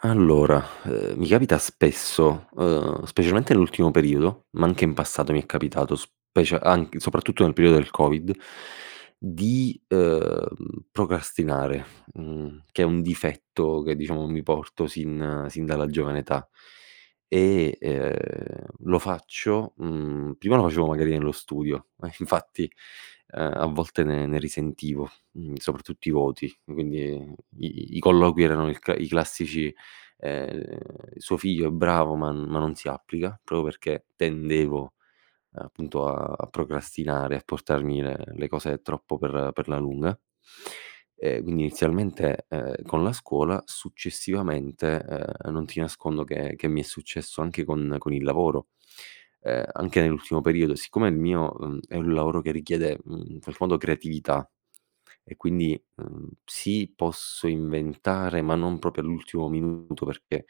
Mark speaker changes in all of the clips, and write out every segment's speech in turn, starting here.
Speaker 1: Allora, ehm, mi capita spesso, ehm, specialmente nell'ultimo periodo, ma anche in passato mi è capitato specia anc soprattutto nel periodo del Covid, di ,ehm, procrastinare, mhmm, che è un difetto che diciamo mi porto sin sin dalla giovane età. E, ehm, lo faccio, mhmm prima lo facevo magari nello studio, ma infatti, ehm, a volte ne ne risentivo, mhmm, soprattutto i voti, quindi i i i colloqui erano il c i classici, ehm, "suo figlio è bravo ma n ma non si applica" proprio perché tendevo, appunto a a procrastinare e a portarmi le cose troppo per per la lunga, ehm, quindi inizialmente, ehm, con la scuola, successivamente, ehm, non ti nascondo che che mi è successo anche con con il lavoro. Ehm, anche nell'ultimo periodo, siccome il mio, mhmm, è un lavoro che richiede, mhmm, in qualche modo creatività e quindi, uhm, sì, posso inventare, ma non proprio all'ultimo minuto perché,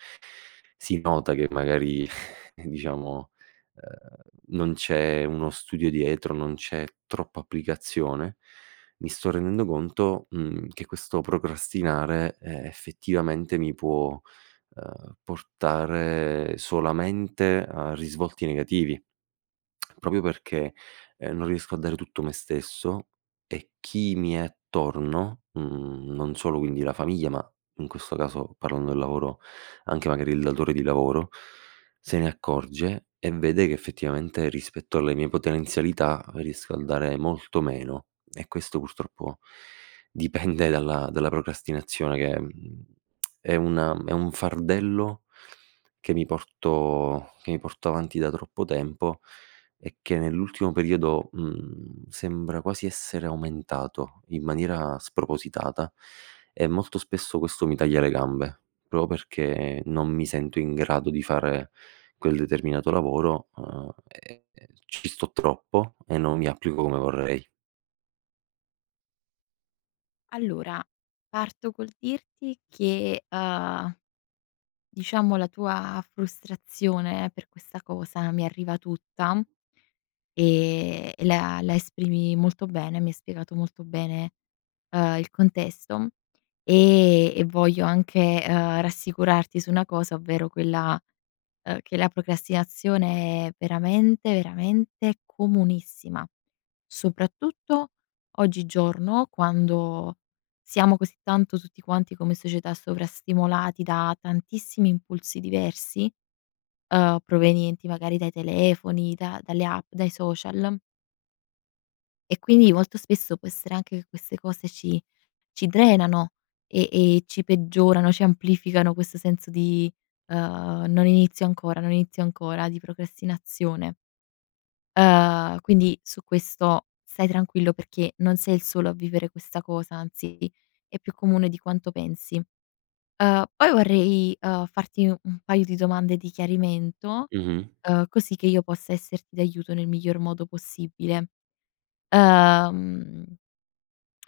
Speaker 1: si nota che magari diciamo, ehm, non c'è uno studio dietro, non c'è troppa applicazione. Mi sto rendendo conto, mhmm, che questo procrastinare, ehm, effettivamente mi può, ehm, portare solamente a risvolti negativi. Proprio perché, ehm, non riesco a dare tutto me stesso, e chi mi è attorno, mhmm, non solo quindi la famiglia, ma in questo caso parlando del lavoro, anche magari il datore di lavoro, se ne accorge e vede che effettivamente rispetto alle mie potenzialità riesco a dare molto meno. E questo purtroppo dipende dalla dalla procrastinazione che, mhmm, è una è un fardello, che mi porto che mi porto avanti da troppo tempo e che nell'ultimo periodo, mhmm, sembra quasi essere aumentato in maniera spropositata e molto spesso questo mi taglia le gambe, proprio perché non mi sento in grado di fare quel determinato lavoro, uhm, e e ci sto troppo e non mi applico come vorrei.
Speaker 2: Allora, parto col dirti che uhm, diciamo la tua frustrazione per questa cosa mi arriva tutta. Ehm, la la esprimi molto bene, mi hai spiegato molto bene, ehm, il contesto, e e voglio anche, uhm, rassicurarti su una cosa, ovvero quella, uhm, che la procrastinazione è veramente, veramente comunissima, soprattutto oggigiorno, quando, siamo così tanto, tutti quanti come società sovrastimolati da tantissimi impulsi diversi, uhm, provenienti magari dai telefoni da dalle app, dai social e quindi, molto spesso può essere anche che queste cose ci ci drenano e e ci peggiorano, ci amplificano questo senso di, ehm non inizio ancora non inizio ancora di procrastinazione. Uhm, quindi su questo stai tranquillo perché, non sei il solo a vivere questa cosa. Anzi, è più comune di quanto pensi. Uhm, poi vorrei, ehm, farti un paio di domande di chiarimento
Speaker 1: Mh-mh.
Speaker 2: uhm, così che io possa esserti d'aiuto nel miglior modo possibile. Uhm,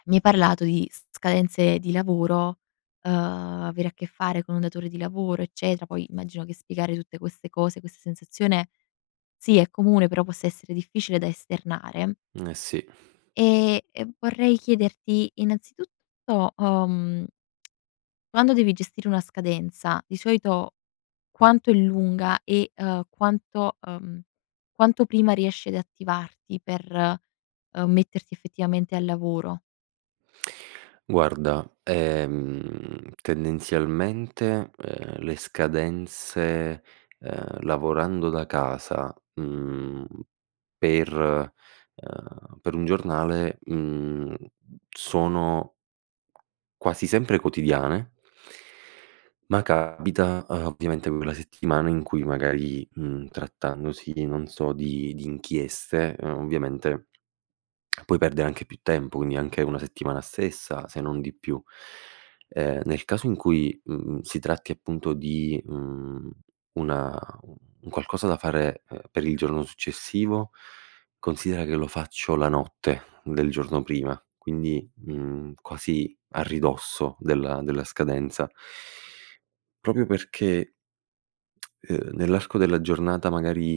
Speaker 2: mi hai parlato di s scadenze di lavoro, uhm, avere a che fare con un datore di lavoro, eccetera; poi, immagino che spiegare tutte queste cose, questa sensazione sì, è comune, però possa essere difficile da esternare.
Speaker 1: Eh sì.
Speaker 2: Ehm, e vorrei chiederti innanzitutto, uhm quando devi gestire una scadenza, di solito quanto è lunga, e ehm quanto, uhm, quanto prima riesci ad attivarti per, uhm, metterti effettivamente al lavoro?
Speaker 1: Guarda, ehm, tendenzialmente, uhm, le scadenze, uhm, lavorando da casa, mhmm, per uhm, per un giornale, mhmm, sono quasi sempre quotidiane ma capita, uhm, ovviamente quella settimana in cui magari, mhmm, trattandosi di non so, di di inchieste, uhm, ovviamente puoi perdere anche più tempo, quindi anche una settimana stessa, se non di più. Ehm, nel caso in cui, mhmm, si tratti appunto di, mhmm, una un qualcosa da fare, uhm, per il giorno successivo, considera che lo faccio la notte del giorno prima, quindi, mhmm, quasi a ridosso della della scadenza. Proprio perché, ehm, nell'arco della giornata magari,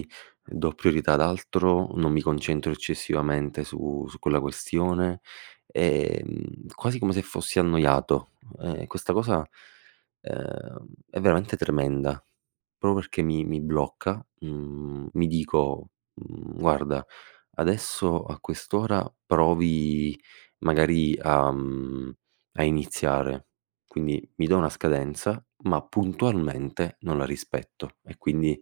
Speaker 1: mhmm, do priorità ad altro, non mi concentro eccessivamente su su quella questione, ehm, quasi come se fossi annoiato. Uhm, e e questa cosa, uhm, è veramente tremenda. Proprio perché mi mi blocca, mhmm, mi dico, mhmm: "Guarda adesso a quest'ora provi magari a mhmm, a iniziare." Quindi mi do una scadenza, ma puntualmente non la rispetto. E quindi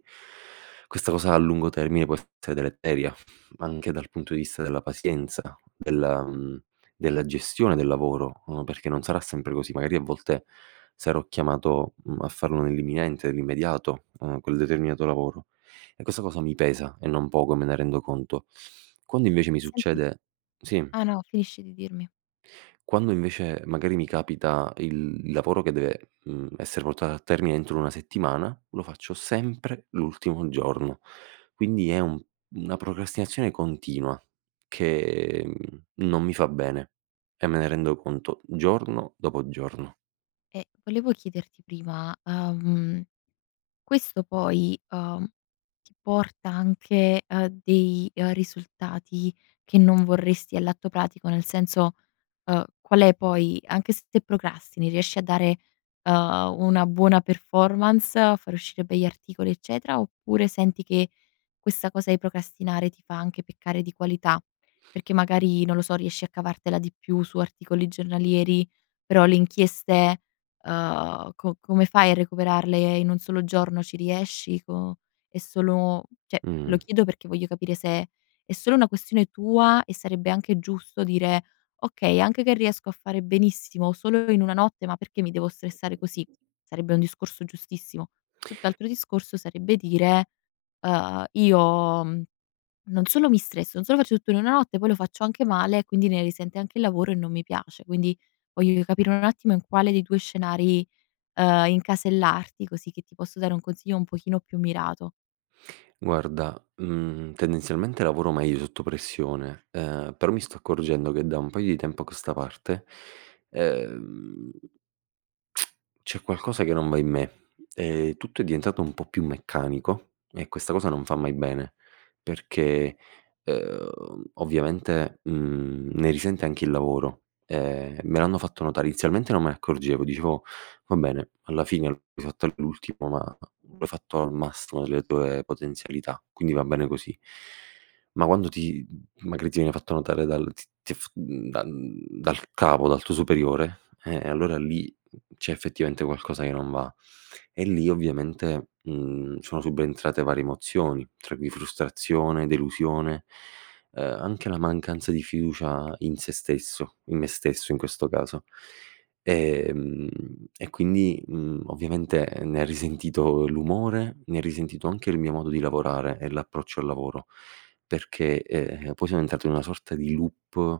Speaker 1: questa cosa a lungo termine può essere deleteria, anche dal punto di vista della pazienza, della mhmm, della gestione del lavoro, uhm, perché non sarà sempre così, magari a volte sarò chiamato, mhmm, a farlo nell'imminente, nell'immediato, mhmm, quel determinato lavoro. E questa cosa mi pesa e non poco me ne rendo conto. Quando invece mi
Speaker 2: Senti
Speaker 1: succede sì.
Speaker 2: Ah, no, finisci di dirmi.
Speaker 1: Quando invece, magari mi capita il il lavoro che deve, mhmm, essere portato a termine entro una settimana, lo faccio sempre l'ultimo giorno. Quindi, è un una procrastinazione continua che, mhmm, non mi fa bene, e me ne rendo conto giorno dopo giorno.
Speaker 2: E volevo chiederti prima, ahm, questo poi, uhm, ti porta anche a dei, ehm, risultati che non vorresti all'atto pratico? Nel senso, ehm, qual è poi anche se te procrastini, riesci a dare, uhm, una buona performance, a far uscire begli articoli, eccetera. Oppure, senti che, questa cosa di procrastinare ti fa anche peccare di qualità? Perché magari non lo so, riesci a cavartela di più su articoli giornalieri, però le inchieste, uhm co come fai a recuperarle in un solo giorno? Ci riesci co è solo, cioè lo
Speaker 1: Mh.
Speaker 2: chiedo perché voglio capire se è solo una questione tua, e sarebbe anche giusto dire: "Okay, anche che riesco a fare benissimo solo in una notte, ma perché mi devo stressare così?" Sarebbe un discorso giustissimo. Tutt'altro discorso sarebbe dire, uhm: "Io" mhmm: "Non solo mi stresso, non solo faccio tutto in una notte, poi lo faccio anche male e quindi, ne risente anche il lavoro e non mi piace." Quindi, voglio capire un attimo in quale dei 2 scenari, uhm, incasellarti, così che ti posso dare un consiglio un pochino più mirato.
Speaker 1: Guarda, mhmm, tendenzialmente lavoro meglio sotto pressione, ehm, però mi sto accorgendo che da un paio di tempo a questa parte, e ehm, c'è qualcosa che non va in me. Ehm, tutto è diventato un po' più meccanico e questa cosa non fa mai bene, perché, ehm, ovviamente, mhmm, ne risente anche il lavoro. Ehm, me l'hanno fatto notare, inizialmente non me ne accorgevo, dicevo: "Va bene, alla fine l'hai fatto all'ultimo ma l'ho fatto al massimo delle tue potenzialità, quindi va bene così". Ma quando ti m magari ti viene fatto notare dal t t f mhmm, dal dal capo dal tuo superiore; eh, allora lì c'è effettivamente qualcosa che non va. E lì ovviamente, mhmm, sono subentrate varie emozioni, tra cui frustrazione, delusione, ehm, anche la mancanza di fiducia in sé stesso, in me stesso in questo caso. Ehm, e quindi, mhmm, ovviamente ne ha risentito l'umore, ne ha risentito anche il mio modo di lavorare e l'approccio al lavoro, perché, ehm, poi sono entrato in una sorta di loop,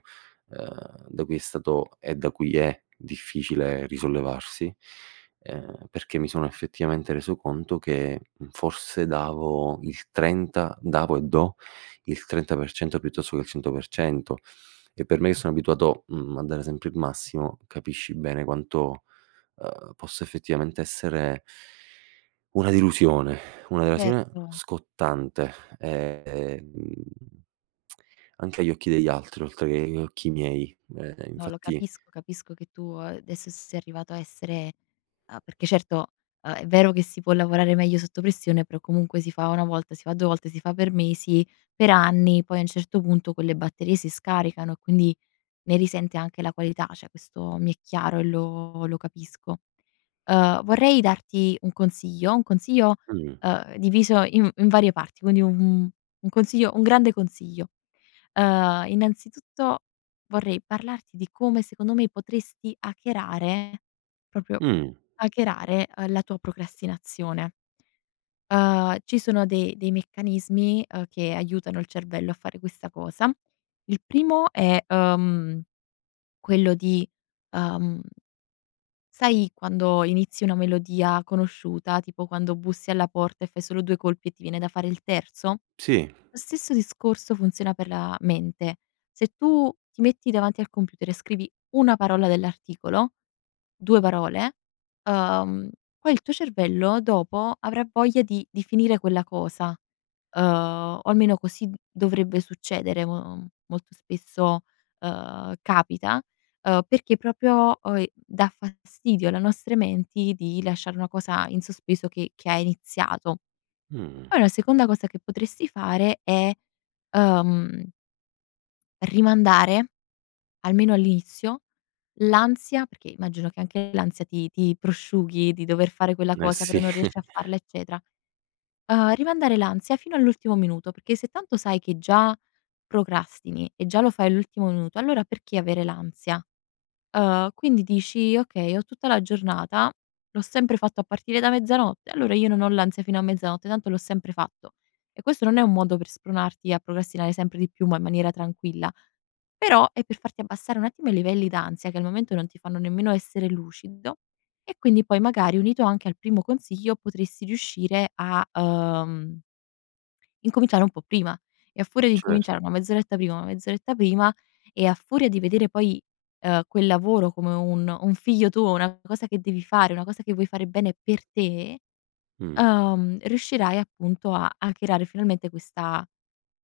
Speaker 1: ehm, da cui è stato e da cui è difficile risollevarsi, ehm, perché mi sono effettivamente reso conto che forse davo il 30 davo e do il 30% piuttosto che il 100%; e per me che sono abituato, mhmm, a dare sempre il massimo, capisci bene quanto, ehm, posso effettivamente essere una delusione, una delusione
Speaker 2: Certo.
Speaker 1: scottante. Ehm, anche agli occhi degli altri, oltre che agli occhi miei. Eh,
Speaker 2: No, lo
Speaker 1: infatti
Speaker 2: capisco, capisco che tu, ehm, adesso sei arrivato a essere a perché certo, uhm, è vero che si può lavorare meglio sotto pressione, però comunque si fa una volta, si fa 2 volte, si fa per mesi, per anni, poi a un certo punto quelle batterie si scaricano, quindi ne risente anche la qualità. Cioè, questo mi è chiaro e lo lo capisco. Ehm, vorrei darti un consiglio, un consiglio,
Speaker 1: Mh.
Speaker 2: ehm, diviso in in varie parti; quindi un un un consiglio un grande consiglio. Ehm, innanzitutto vorrei parlarti di come, secondo me, potresti hackerare, proprio
Speaker 1: Mh.
Speaker 2: hackerare, uhm, la tua procrastinazione. Ehm, ci sono de dei meccanismi, ehm, che aiutano il cervello a fare questa cosa. Il primo è, ehm, quello di, ehm sai quando inizi una melodia conosciuta, tipo quando bussi alla porta e fai solo 2 colpi e ti viene da fare il terzo?
Speaker 1: Sì.
Speaker 2: Lo stesso discorso funziona per la mente: se tu ti metti davanti al computer e scrivi una parola dell'articolo, 2 parole, ehm, poi il tuo cervello dopo avrà voglia di di finire quella cosa, ehm, o almeno così d dovrebbe succedere mo molto spesso. Ehm, capita, ehm, perché proprio oi dà fastidio alle nostre menti di lasciare una cosa in sospeso che che ha iniziato.
Speaker 1: Mh.
Speaker 2: Poi la seconda cosa che potresti fare è, ehm rimandare, almeno all'inizio, l'ansia, perché immagino che anche l'ansia ti ti prosciughi di dover fare quella
Speaker 1: Eh
Speaker 2: cosa, però
Speaker 1: sì
Speaker 2: non riesci a farla, eccetera; ehm, rimandare l'ansia fino all'ultimo minuto, perché se tanto sai che già procrastini e già lo fai all'ultimo minuto, allora perché avere l'ansia? Ehm, quindi dici: "Okay, ho tutta la giornata, l'ho sempre fatto a partire da mezzanotte, allora io non ho l'ansia fino a mezzanotte, tanto l'ho sempre fatto". E questo non è un modo per spronarti a procrastinare sempre di più, ma in maniera tranquilla; però è per farti abbassare un attimo i livelli d'ansia che al momento non ti fanno nemmeno essere lucido, e quindi poi magari unito anche al primo consiglio, potresti riuscire a, ehm incominciare un po' prima, e a furia di
Speaker 1: Certo.
Speaker 2: incominciare 1 mezz'oretta prima 1 mezz'oretta prima, e a furia di vedere poi, ehm, quel lavoro come un un figlio tuo, una cosa che devi fare, una cosa che vuoi fare bene per te,
Speaker 1: Mh.
Speaker 2: ehm, riuscirai appunto a hackerare finalmente questa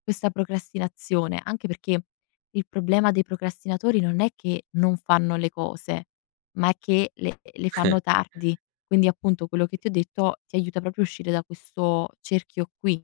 Speaker 2: questa procrastinazione. Anche perché il problema dei procrastinatori non è che non fanno le cose, ma è che le le
Speaker 1: Eh.
Speaker 2: fanno tardi. Quindi appunto, quello che ti ho detto ti aiuta proprio a uscire da questo cerchio qui.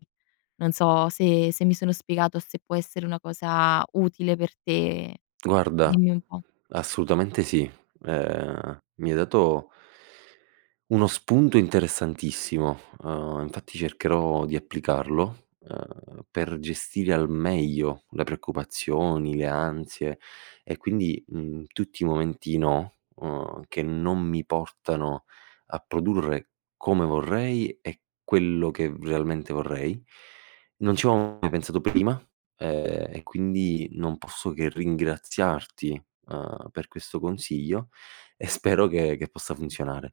Speaker 2: Non so se se mi sono spiegato, se può essere una cosa utile per te.
Speaker 1: Guarda,
Speaker 2: Dimmi un po'.
Speaker 1: assolutamente sì. Ehm, mi hai dato, uno spunto interessantissimo. Ehm, infatti cercherò di applicarlo, ehm, per gestire al meglio le preoccupazioni, le ansie e quindi, mhmm, tutti i momenti "no", uhm, che non mi portano a produrre come vorrei e quello che realmente vorrei. Non ci avevo mai pensato prima, ehm, e quindi non posso che ringraziarti, ehm, per questo consiglio e spero che che possa funzionare.